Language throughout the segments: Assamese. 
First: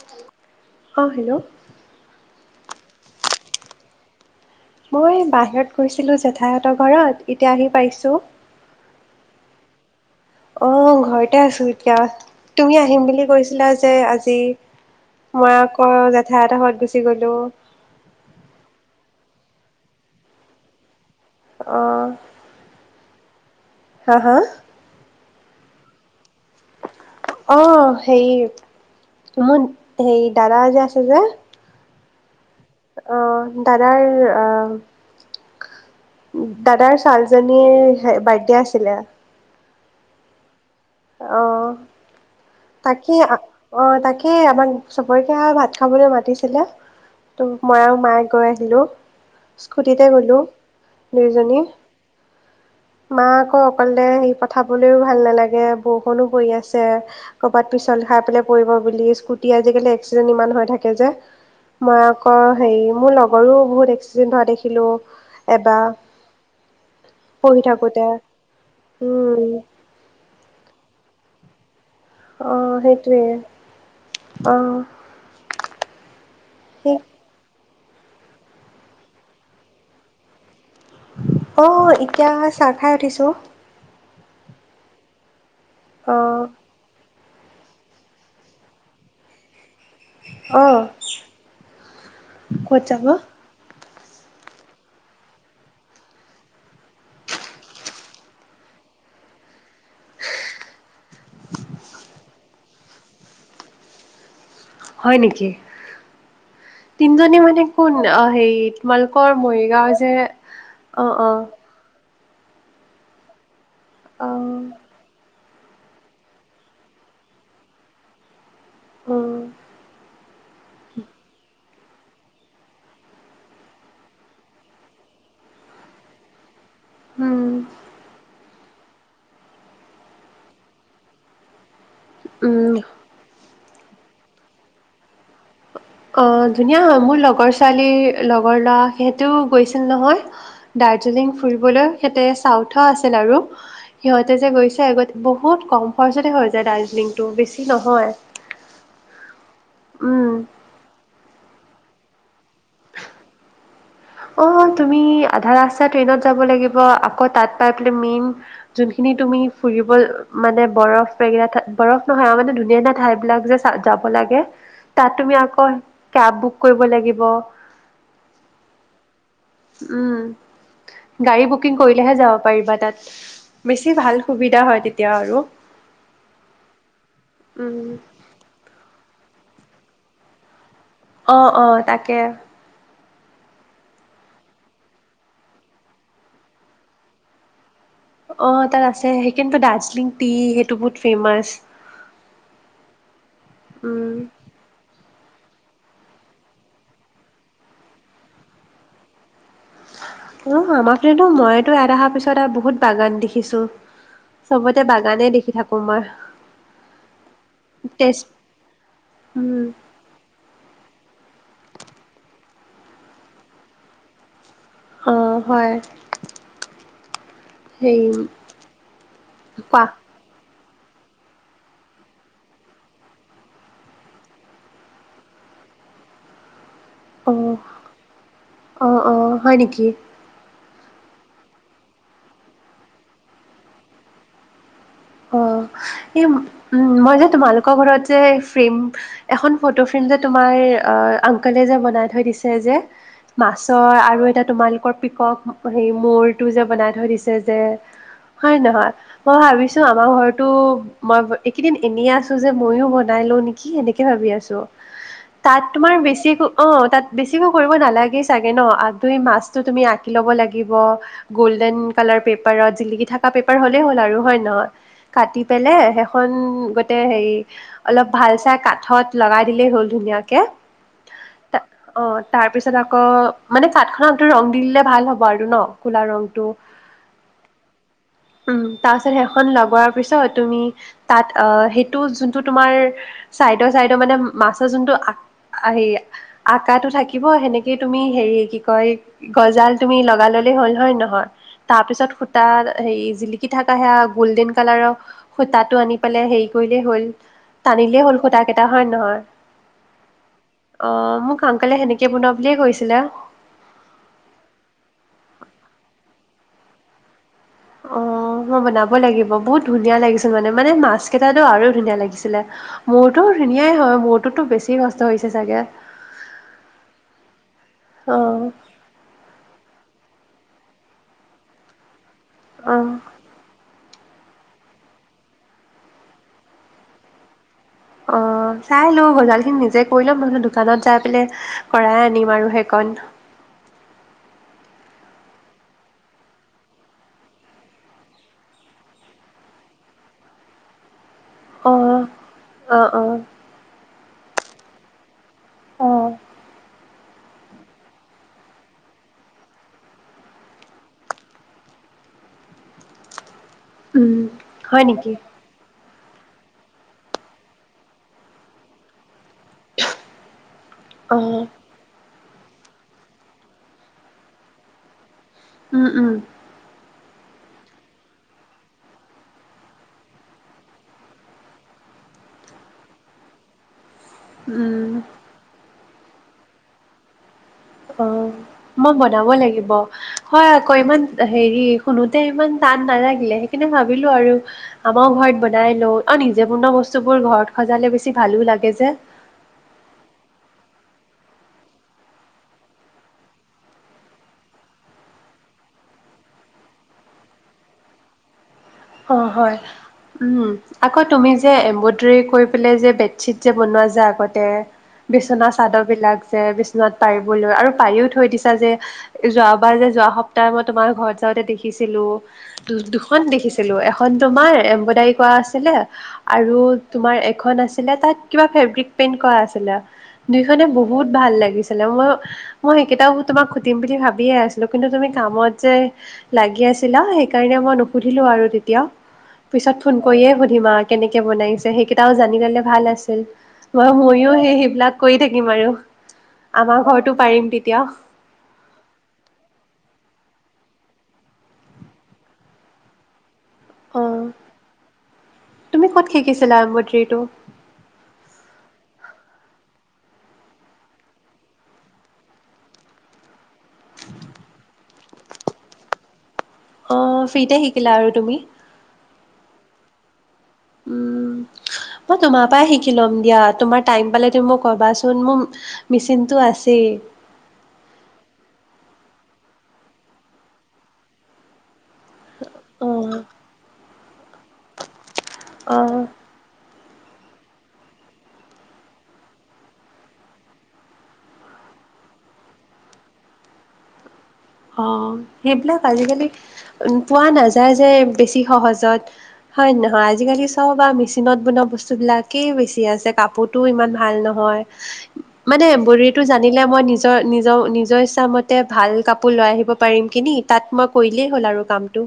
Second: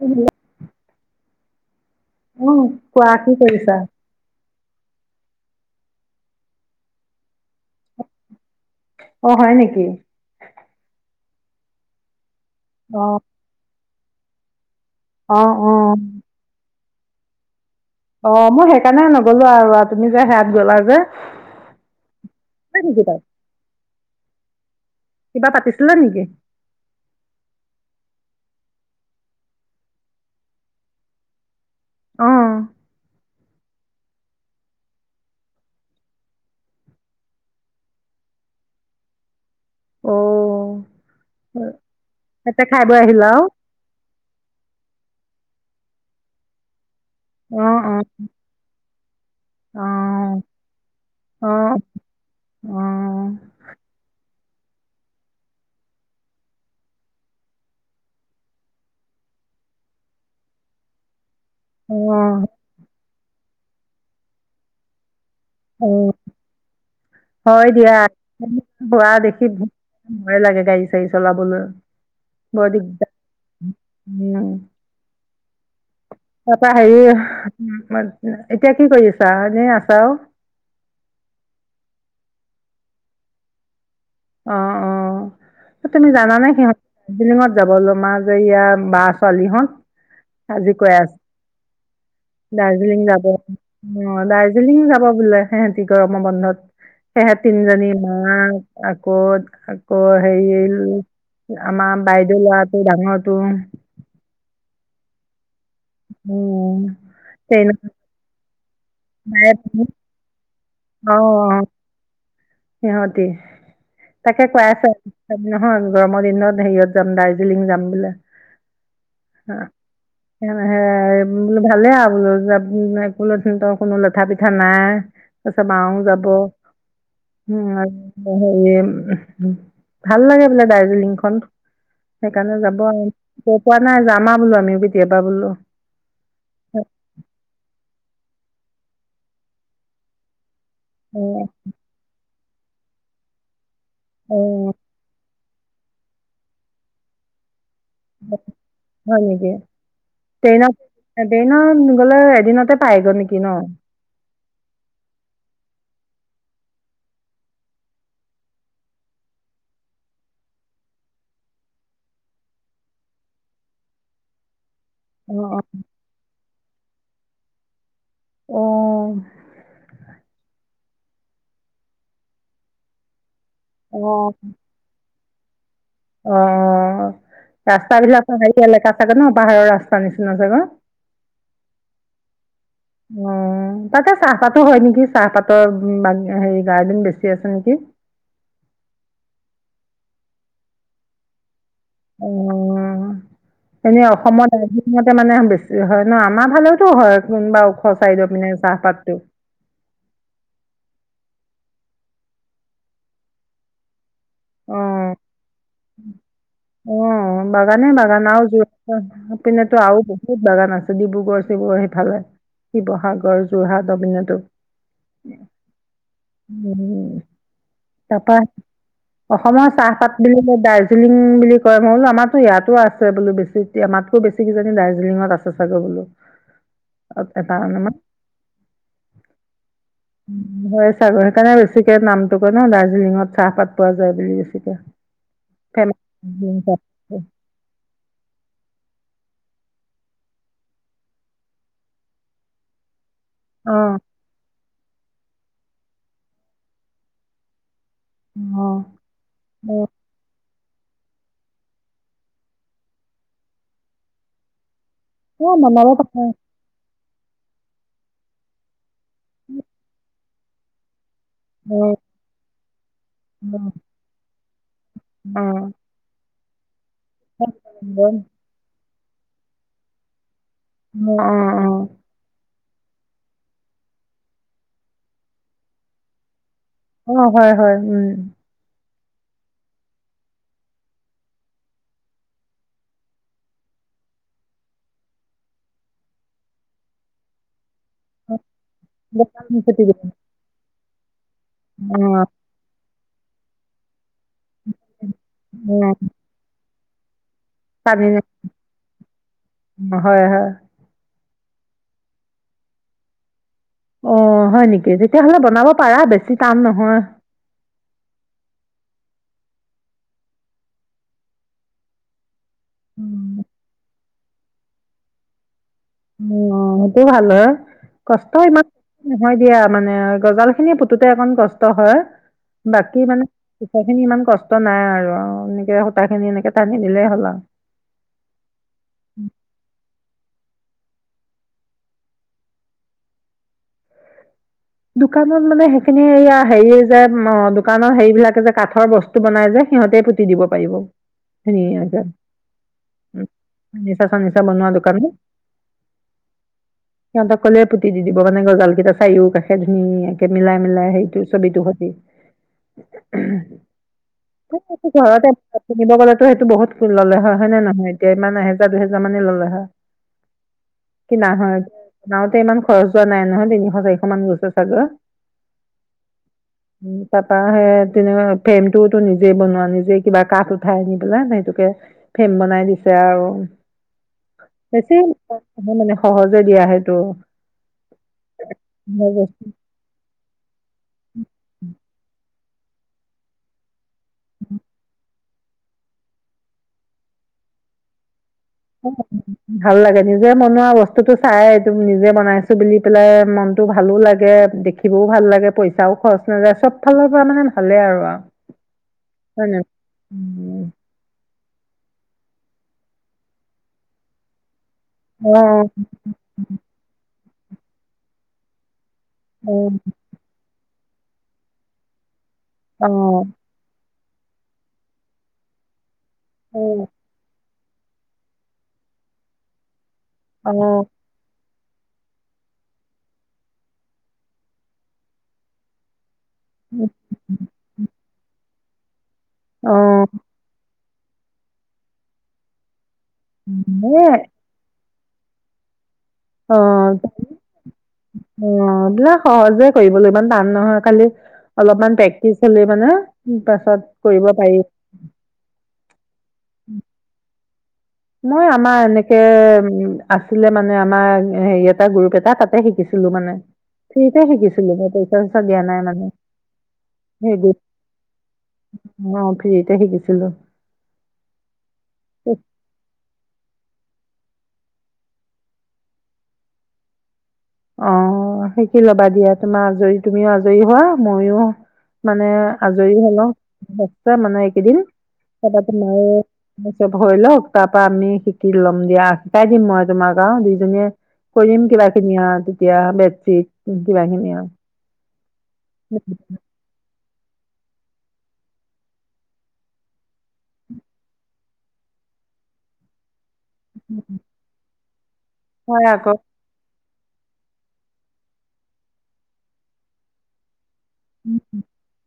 হেল্ল'। অঁ হেল্ল' উ কোৱা কি কৰিছা? মই বাহিৰত গৈছিলো জেঠাইঁতৰ ঘৰত এতিয়া আহি পাইিছোঁ। অ হয় নেকি। ও ঘৰতে আছো এতিয়া। তুমি অ আহিম বুলি কৈছিলা যে আজি অ মই অ আকৌ জেঠাই হতৰ ঘৰত গৈছিলো। [unintelligible] গ'লোঁ। অ মই সেইকাৰণে নগলো আৰু তুমি যে হেহাত গলা যে। অ। [unintelligible] হা হা কিবা পাতিছিলা নেকি? অ সেই মোৰ হেৰি দাদা যে আছে যে অ। অ দাদাৰ আহ দাদাৰ ছোৱালীজনীৰ বাৰটডে আছিলে। অ। অ তাতে খাই বৈ তাকে আহিলা আৰু অ তাকে আমাক চবকে ভাত খাবলৈ মাতিছিলে। ত অ মই অ আৰু মায়ে গৈ আহিলো। অ স্কুটিতে গলো অ দুইজনী অ মা আকৌ অকলে সি প খাবলৈও ভাল নালাগে বৰষুণো পৰি আছে ক'ৰবাত পিছল খাই পেলাই পৰিব বুলি স্কুটি আজিকালি এক্সিডেণ্ট ইমান হৈ থাকে যে। মই অ আকৌ হেৰি মোৰ লগ গৰুো বহুত এক্সিডেণ্ট হোৱা দেখিলোঁ। এবাৰ অ পঢ়ি হয় দিয়া থাকোতে হোৱা দেখি উম ভয় লাগে গাড়ী চ গাড়ি চলাবলই। অ বৰ দিগদাৰ সেইটোৱে উম অ তাৰপৰা সেই হেৰি উ এতিয়া কি কৰি আছা এনে আছাও? অ এতিয়া চাহ খাই উঠিছোঁ। অ অ। তুমি অ জানানে সিহঁত দাৰ্জিলিঙত যাব মা ইয়য়া বা ছোৱালী হত। অ আজি কৈ আছে দাৰ্জিলিং যাব। অ দাৰ্জিলিং যাব বোলে সিহঁতি গৰমৰ বন্ধত সেহে ত তিনজনী মা আকৌ আকৌ হেৰি আমাৰ বাইদেউ ল'ৰাটো ডাঙৰটো। হয় নেকি? উম, তিনজনী মানে ট্ৰেইনত কোন হেৰিত তোমালোকৰ মৰিগাঁও যে হাহ্ অ অ আহ। সিহঁতি অ', তাকে কৈ আছে হুম। নহয় গৰমৰ দিনত হেৰিয়ত যাম দাৰ্জিলিং যাম বোলে। উম, হ [unintelligible] ভালেই আৰু ৰবিৱাৰ দিনাই কোনো উমহু লঠা পিঠা নাই তাৰপিছত মা ও যাব। হুম উম। ইয়াত বহ। নেম উমহ্ হু ভাল লাগে বোলে দাৰ্জিলিং খন। সেইকাৰণে যাব আৰু ক'ত? পোৱা নাই যাম আ বোলো আমি কেতিয়াব অ ধুনীয়া হয় মোৰ লগৰ ছোৱালী লগৰ ল'ৰা সিহঁতেও গৈছিল নহয়। অ, দাৰ্জিলিং ফুৰিবলৈ সেয়াতে আছে। তাওঠা আছিল আৰু হয়। সিহঁতে যে অ, গৈছে আগত বহু বহুত কম খৰচতে হৈ যায় দাৰ্জিলিং টো বেছি নহয় হয়নেকি উম। ট্ৰেইনত। এদিনত গলে এদিনতে পাইগ' নেকি ন। অ তুমি আধা ৰাস্তা ট্ৰেইনত যাব লাগিব আকৌ তাত পাই পেলাই মিন যোনখিনি তুমি ফুৰিব অ মানে বৰফ বেগেৰা ঠাই বৰফ নহয় আৰু মানে ধুনীয়া ধুনীয়া ঠাই বিলাক যে চা যাব লাগে। তাত তুমি অঁ আকৌ কেব বুক কৰিব লাগিব। ব'হ অ অ অ। [inaudible] উম গাড়ী বুকিং কৰিলেহে যাব পাৰিবা তাত উমস বেছি ভাল সুবিধা হয় তেতিয়া আৰু অ অ অ অ উম, ৰাস্তা বিলাকো হেৰি এলেকা চাগে ন। পাহাৰিয়া ৰাস্তাৰ নিচিনা জাগা। অ অ তাকে। উ উ উ তাতে চাহপাতো হয় নেকি, চাহপাতৰ বা হেৰি গাৰ্ডেন বেছি আছে নেকি। অ তাত আছে সেইকাৰণে ত দাৰ্জিলিং টি সেইটো বহুত ফেমাচ। অ অ অ উম উ এনেই উম, অসমত দাৰ্জিলিংত ইয়াতে মানে বেছি হয় ন আমাৰ ফালেওতো হয় কোনোবা ওখ চাইডৰ পিনে চাহপাতটো। অহ আমাৰ ফালেতো মইতো ইয়াত আহাৰ পিছত আৰু বহুত বাগান দেখিছো। অ অহ বাগানে তেজ বাগান আৰু উম যপিনেতো আৰু বহুত বাগান আছে ডিব্ৰুগড় চিবুগড় সিফালে শিৱসাগৰ যোৰহাট অপিনতো অ হয় উম, সেই তাৰপা অসমৰ চাহপাত বুলি দাৰ্জিলিং বুলি কয় মই বোলো আমাৰতো ইয়াতো আছে বোলো বেছি আমাতকো বেছি কিইজানি দাৰ্জিলিংত আছে চাগে বোলো অহ এটা মানে অহ অহ হয় নেকি হয় ছাগৈ সেইকাৰণে বেছিকে নামটো কয় ন দাৰ্জিলিংত চাহপাত পোৱা যায় বুলি বেছিকে অ ফেমাচ এই উ দাৰ্জিলিং মই চাহপাতটো। যে তোমালোকৰ ঘৰত যে ফ্ৰেম এখন ফটো ফ্ৰেম যে তোমাৰ আংকলে যে বনাই থৈ দিছে যে অ মাছৰ আৰু এটা তোমাৰ ওখ পিকক হে ময়ূৰটো যে বনাই থৈ দিছে যে হয় অ নহয় মই ভাবিছো অ আমাৰ ঘৰতো মই এইকেইদিন এনেই আছো যে মইয়ো বনাই লও নেকি সেনেকে ভাবি আছো অ তাত বনাব তোমাৰ পাৰা বেছি অ তাত বেছিকৈ কৰিব নালাগেই চাগে ন তুমি মাছতো তুমি আঁকি লব লাগে লাগিব গ'ল্ডেন অ কালাৰ পেপাৰত জিলিকি থকা অ পেপাৰ হ'লেই হ'ল আৰু হয় নহয় অ কাটি পেলাই শেষত উ হেৰি অ অলপ ভাল চাই কাঠত লগাই দিলেই হ'ল ধুনীয়াকে উম উ উ অ তাৰপিছত আকৌ মানে কাঠখনত আকৌ ৰং দি দিলে ভাল হ'ব আৰু ন কলা ৰংটো অ হয় হয় উম তাচত সে খন লগোৱাৰ পিছত তুমি তাত অ সেইটো যোনটো তোমাৰ চাইডৰ চাইডৰ মানে মাছৰ যোনটো হে আকাৰটো থাকিব সেনেক তুমি অ হেৰি কি কয় অ গজাল তুমি লগাই ললে হ'ল হয় নে নহয় হয় তাৰ পিছত সূতা হেৰি জিলিকি থাকা সেয়া গল্ডেন কালাৰৰ সূতাটো আনি পেলাই হেই কৰিলে হ'ল টানিলেই পানী হ'ল খুটা কেইটা হয় নহয় হয় হয় অ মোক অংকলে সেনেকে বনোৱা বুলিয়ে কৈছিলে অ হয় নেকি তেতিয়াহলে বনাব পাৰা বেছি টান নহয় অ মই বনাব লাগিব বহুত ধুনীয়া লাগিছিল মানে মানে মাছ কেইটাটো আৰু ধুনীয়া লাগিছিলে মোৰতো নহয় ধুনীয়াই হয় মোৰ টোতো বেছি কষ্ট হৈছে চাগে অ সেইটো ভাল হয় কষ্ট অ' ইমান নহয় দিয়া মানে গজাল খিনি পুতোতে অকণ কষ্ট হয় অ'। বাকি মানে। সূতা খিনি ইমান কষ্ট নাই আৰু সেই সূতা খিনি এনেকে টানি দিলেই হ'ল আৰু। অ চাই লওঁ গজালি খিনি নিজে কৰিলেও [unintelligible] দোকানত যাই পিনে কৰাই আনিম আৰু সেইকণ। দোকানত মানে সেইখিনি হেৰি যে দোকানৰ হেৰি বিলাকে যে কাঠৰ বস্তু বনাই যে সিহঁতে পুতি দিব পাৰিব। অ' নিয়জন অ' অ' উ নিজ কাম নিজে [unintelligible] দোকান নে অ সিহঁতসকলে পুতি দি দিব মানে গজাল কেইটা চাৰিও কাষে । ধুনীয়াকে মিলাই মিলাই সেইটো ছবিটো সৈতে। [unintelligible] উম হয় নেকি নিব গ'লেতো সেইটো বহুত ললে হয়। হয় নে নহয় এতিয়া ইমান এহেজাৰ দুহেজাৰ মানে ল'লে। কিনা অ' হয় নত ইমান খৰচ যোৱা নাই নহয় তিনিশ চাৰিশ মান গৈছে। তই চাগৈ। উম উম। তাৰ পৰা সেই তেনেকৈ ফ্ৰেমটোওতো নিজে বনোৱা নিজে কিবা কাঠ উঠাই আনি পেলাই সেইটোকে ফেম বনাই দিছে আৰু। উম বেছি। সহজে দিয়া সেইটো। অ মই বনাব- লাগিব হয় আকৌ ইমান হেৰি শুনোতে ইমান। চান নালাগিলে সেইকানে ভাব- ভাবিলো আৰু আমাৰ ঘৰত। বনাই লওঁ আৰু নিজে বনোৱা বস্তু বোৰ ঘৰত সজালে বেছি। ভালো লাগে যে। ভাল লাগে নিজে বনোৱা বস্তু- বস্তুতটো চাই নিজে বনাইছো বুলি পেলাই মনতো ভালো লাগে দেখিবও ভাল লাগে পইচাও খৰচ নাযায় চব ফালৰ পৰা মানে ভালে আৰু আৰু। অ' হয়, উম আকৌ তুমি যে যে এমব্ৰইদৰী কৰি পেলাই যে বেডশ্বীট যে বনোৱা যে আগতে। বিছনা অ', চাদৰ বিলাক যে বিচনাত পাৰিব। আৰু পাৰিও থৈ দিছা যে। অ', যোৱাবাৰ যে যোৱা সপ্তাহ আগত। তোমাৰ ঘৰত যাওতে দেখিছিলো । দু-দুখন অ', দেখিছো। এখন তোমাৰ এমব্ৰইডাৰী কৰা আছিলে। আৰু অ', তোমাৰ এখন আছে। আছিলে তাত কিবা ফেব্ৰিক পেইণ্ট কৰা আছিলে। অ', দুইখনে অ', বহুত ভাল লাগিছে। ম মই সেইকেইটাও তোমাক সুধিম বুলি ভাবিয়ে আছিলো কিন্তু তুমি কামত যে লাগি এ আছিলা সেইকাৰণে মই নুসুধিলো আৰু তেতিয়া। পিছত ফোন অ', কৰিয়ে সুধিম আৰু কেনেকে বনাইছে সেইকেইটাও জানি ললে ভাল আছে। ম ময়ো সেই সেইবিলাক । কৰি থাকিম আৰু অ', আমাৰ ঘৰতো পাৰিম তেতিয়া। -অ' এইবিলাক সহজে কৰিব লাগ ইমান । টান নহয় খালি অলপমান প্ৰেক্টিচ হ'লেই মানে পাছত অ', কৰিব পাৰি । তুমি ক'ত শিকিছিলা এম্ব্ৰইডাৰীটো? মই আমাৰ এনেকে উ আছিলে মানে আমাৰ হেৰি এটা গ্ৰুপ এটা তাতে শিকিছিলো মানে ফ্ৰীতে শিকিছিলো মই পইচা-চইচা দিয়া নাই মানে। অ' সেই ফ্ৰীতে শিকিলা আৰু তুমি । যিতি শিকিছিলো । উম, মই তোমাৰ পৰা শিকি ল'ম। দিয়া তোমাৰ টাইম পালে তুমি মোক ক'বাচোন মোৰ মিচিনটো আছেই । অ' শিকি ল'বা দিয়া তোমাৰ আজৰি, তুমিও আজৰি হোৱা মইও মানে আজৰি অ', হ'ল আৰু মানে এইকেইদিন কাইলৈ পৰা অ'। ময়ো চব হৈ লওক, তাৰ পৰা আমি শিকি ল'ম দিয়া। শিকাই দিম মই তোমাক আও, দুইজনীয়ে কৰিম কিবাকিবি আও তেতিয়া বেছিত কিবা খিনি আৰু অ' সেইবিলাক আজিকালি উ পোৱা নাযায়। যায়-যায় বেছি সহজত হয়, নহয় ।আজিকালি চব আৰু মেচিনত বনোৱা বস্তুবিলাকেই বেছি আছে কাপোৰত । তো ইমান ভাল নহয় মানে হয় আকৌ এমব্ৰইদৰীটো জানিলে মই নিজে নিজ-নিজৰ ইচ্ছা মতে ভাল কাপ কাপো লৈ আহিব পাৰিম কিনি তাত মই হ'ল আৰু কামটো।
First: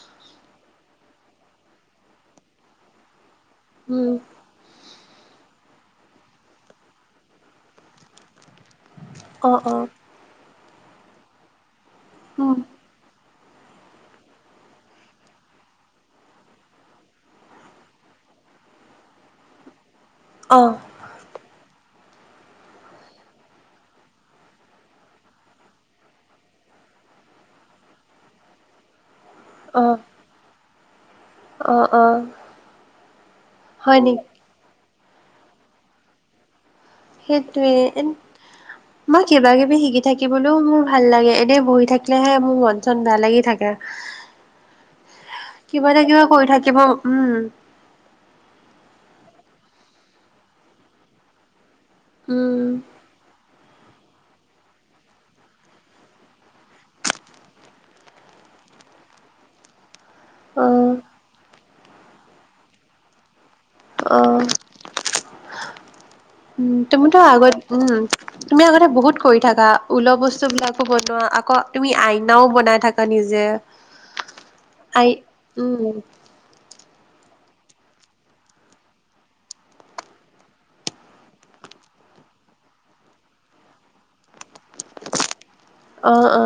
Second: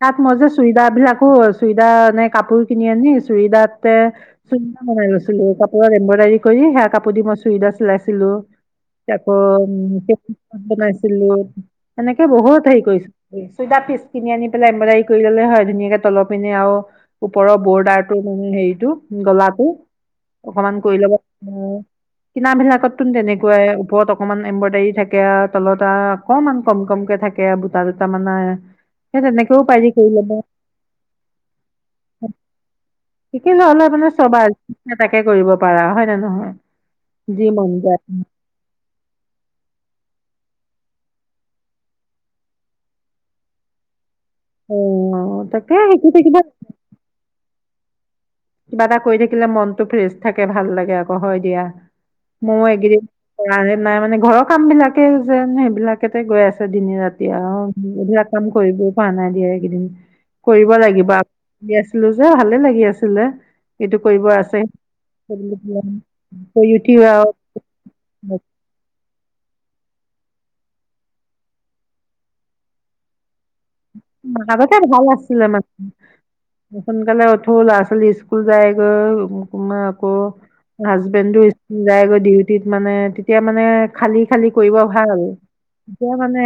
তাত ম যে চুইদা বিলাক [unintelligible] চুইদা নে কাপোৰ কিনি আনি চুদাতে উম চুবিধা বনাই আৈছিলো অ', এম্ব্ৰইডাৰী কৰি সেয়া কাপোৰ দি মই চুইদা চিলাইছিলো। তাক উ অঁ অঁ তাত নাইছিলো। এনেকে উম বহুত হেৰি কৰিছো। চদাৰ পিচ কিনি আনি পেলাই এম্ব্ৰইডাৰী কৰি ললে হয় ধুনীয়াকে তল পিনে আৰু ওপৰৰ বৰ্ডাৰটো মানে হেৰিটো গলাটো। অঁ অকমান কৰি ল'ব কিনা বিলাকত তোন তেনেকুৱাই ওপৰত অকমান এম্ব্ৰইডাৰী থাকে আৰু তলত অকনমান কম কমকে থাকে বুটা তামানাই স তেনেকেও পাইজি অঁ কৰিলে ন অঁ অঁ শিকি লোৱা হলে হয় আপোনাৰ নেকি চবা তাকে কৰিব পাৰা হয় নে নহয়। যি মন সেইটোৱে, যায় মই কিবা কিবি শিকি থাকিবলৈও মোৰ ভাল লাগে এনে বহি থাকিলেহে মোৰ মন চন বেয়া লাগি থাকে। অ তাকে কিবা ন শিকি কিবা কৰি থাকিব, উম। কিবা এটা কৰি থাকিলে মনতটো ফ্ৰেছ থাকে ভাল লাগে আকৌ হয় দিয়া। মোৰ উম এইগদন কৰা হে নাই মানে ঘৰৰ কাম বিলাকে যেন সেইবিলাকেতে গৈ আছে দিনে ৰাতি আৰুধৰা কাম কৰিবও পৰা নাই দিয়া এইকেইদিন। অ কৰিব লাগিব দি আছিলো যে ভালে লাগি আছিলে। সিটো কৰিব আছে সেইব [unintelligible] উম তুমিতো আগত, উম তুমি আগতে বহুত কৰি থাকা উওলহ বস্তু বিলাকো বনোৱা আকৌ তুমি আইনাও বনাই থাকা নিজে। ভাবাকে ভাল আই আছিল ম উম সোনকালে উঠো ল'ৰা ছোৱালী স্কুল যাইগৈাৰ আকৌ হাজবেণ্ডো স্কুল যায়গৈ ডিউটিত মানে তেতিয়া মানে খালি খালি কৰিব ভাল। এতিয়া অ মানে অ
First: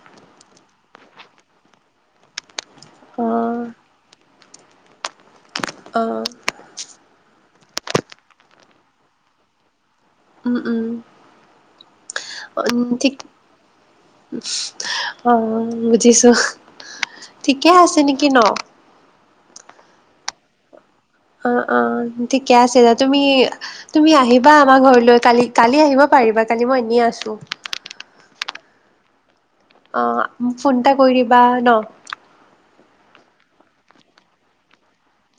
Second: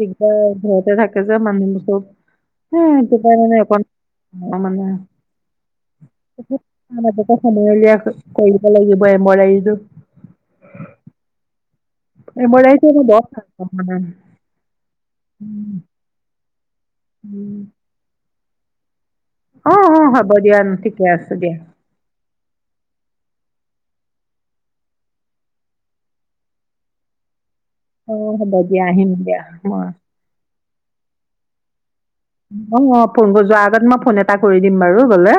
দিগদাৰ তে থাকে যে মানুহোৰ চব। এহ এইটো অ কাৰণে অকণ অ মানে অ [unintelligible] সময়লিয় কৰিব লাগিব এমব্ৰদাৰি টো উম উম। উ এম্ব্ৰইডাৰীটো মই ঠিক, বৰ ভাল পাওঁ মানে অ বুজিছো ঠিকে আছে নেকি ন? অ অ হ'ব দিয়া ঠিক অ অ ঠিকে আছে দ তুমি তুমি আহিবা আমাৰ ঘৰলৈ কালি কালি আহিব পাৰিবা কালি মই এনেই আছোঁ অ হ'ব দিয়া আহিম দিয়া। মই অ। ফোন এটা কৰি দিবা ন। অ অ ফোন যোৱাৰ আগত মই ফোন এটা কৰি দিম বাৰু গলে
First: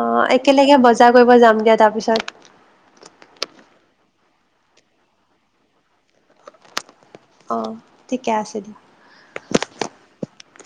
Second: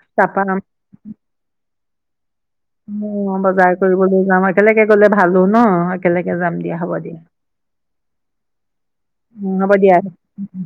অ তাৰপা একেলগে বজাৰ কৰিব যাম দিয়া তাৰ পিছত অ বজাৰ কৰিবলৈ যাম একেলগে গ'লে ভালো ন একেলগে যাম দিয়া হ'ব দিয়া। আহ ঠিকে আছে দিয়া। উম উম।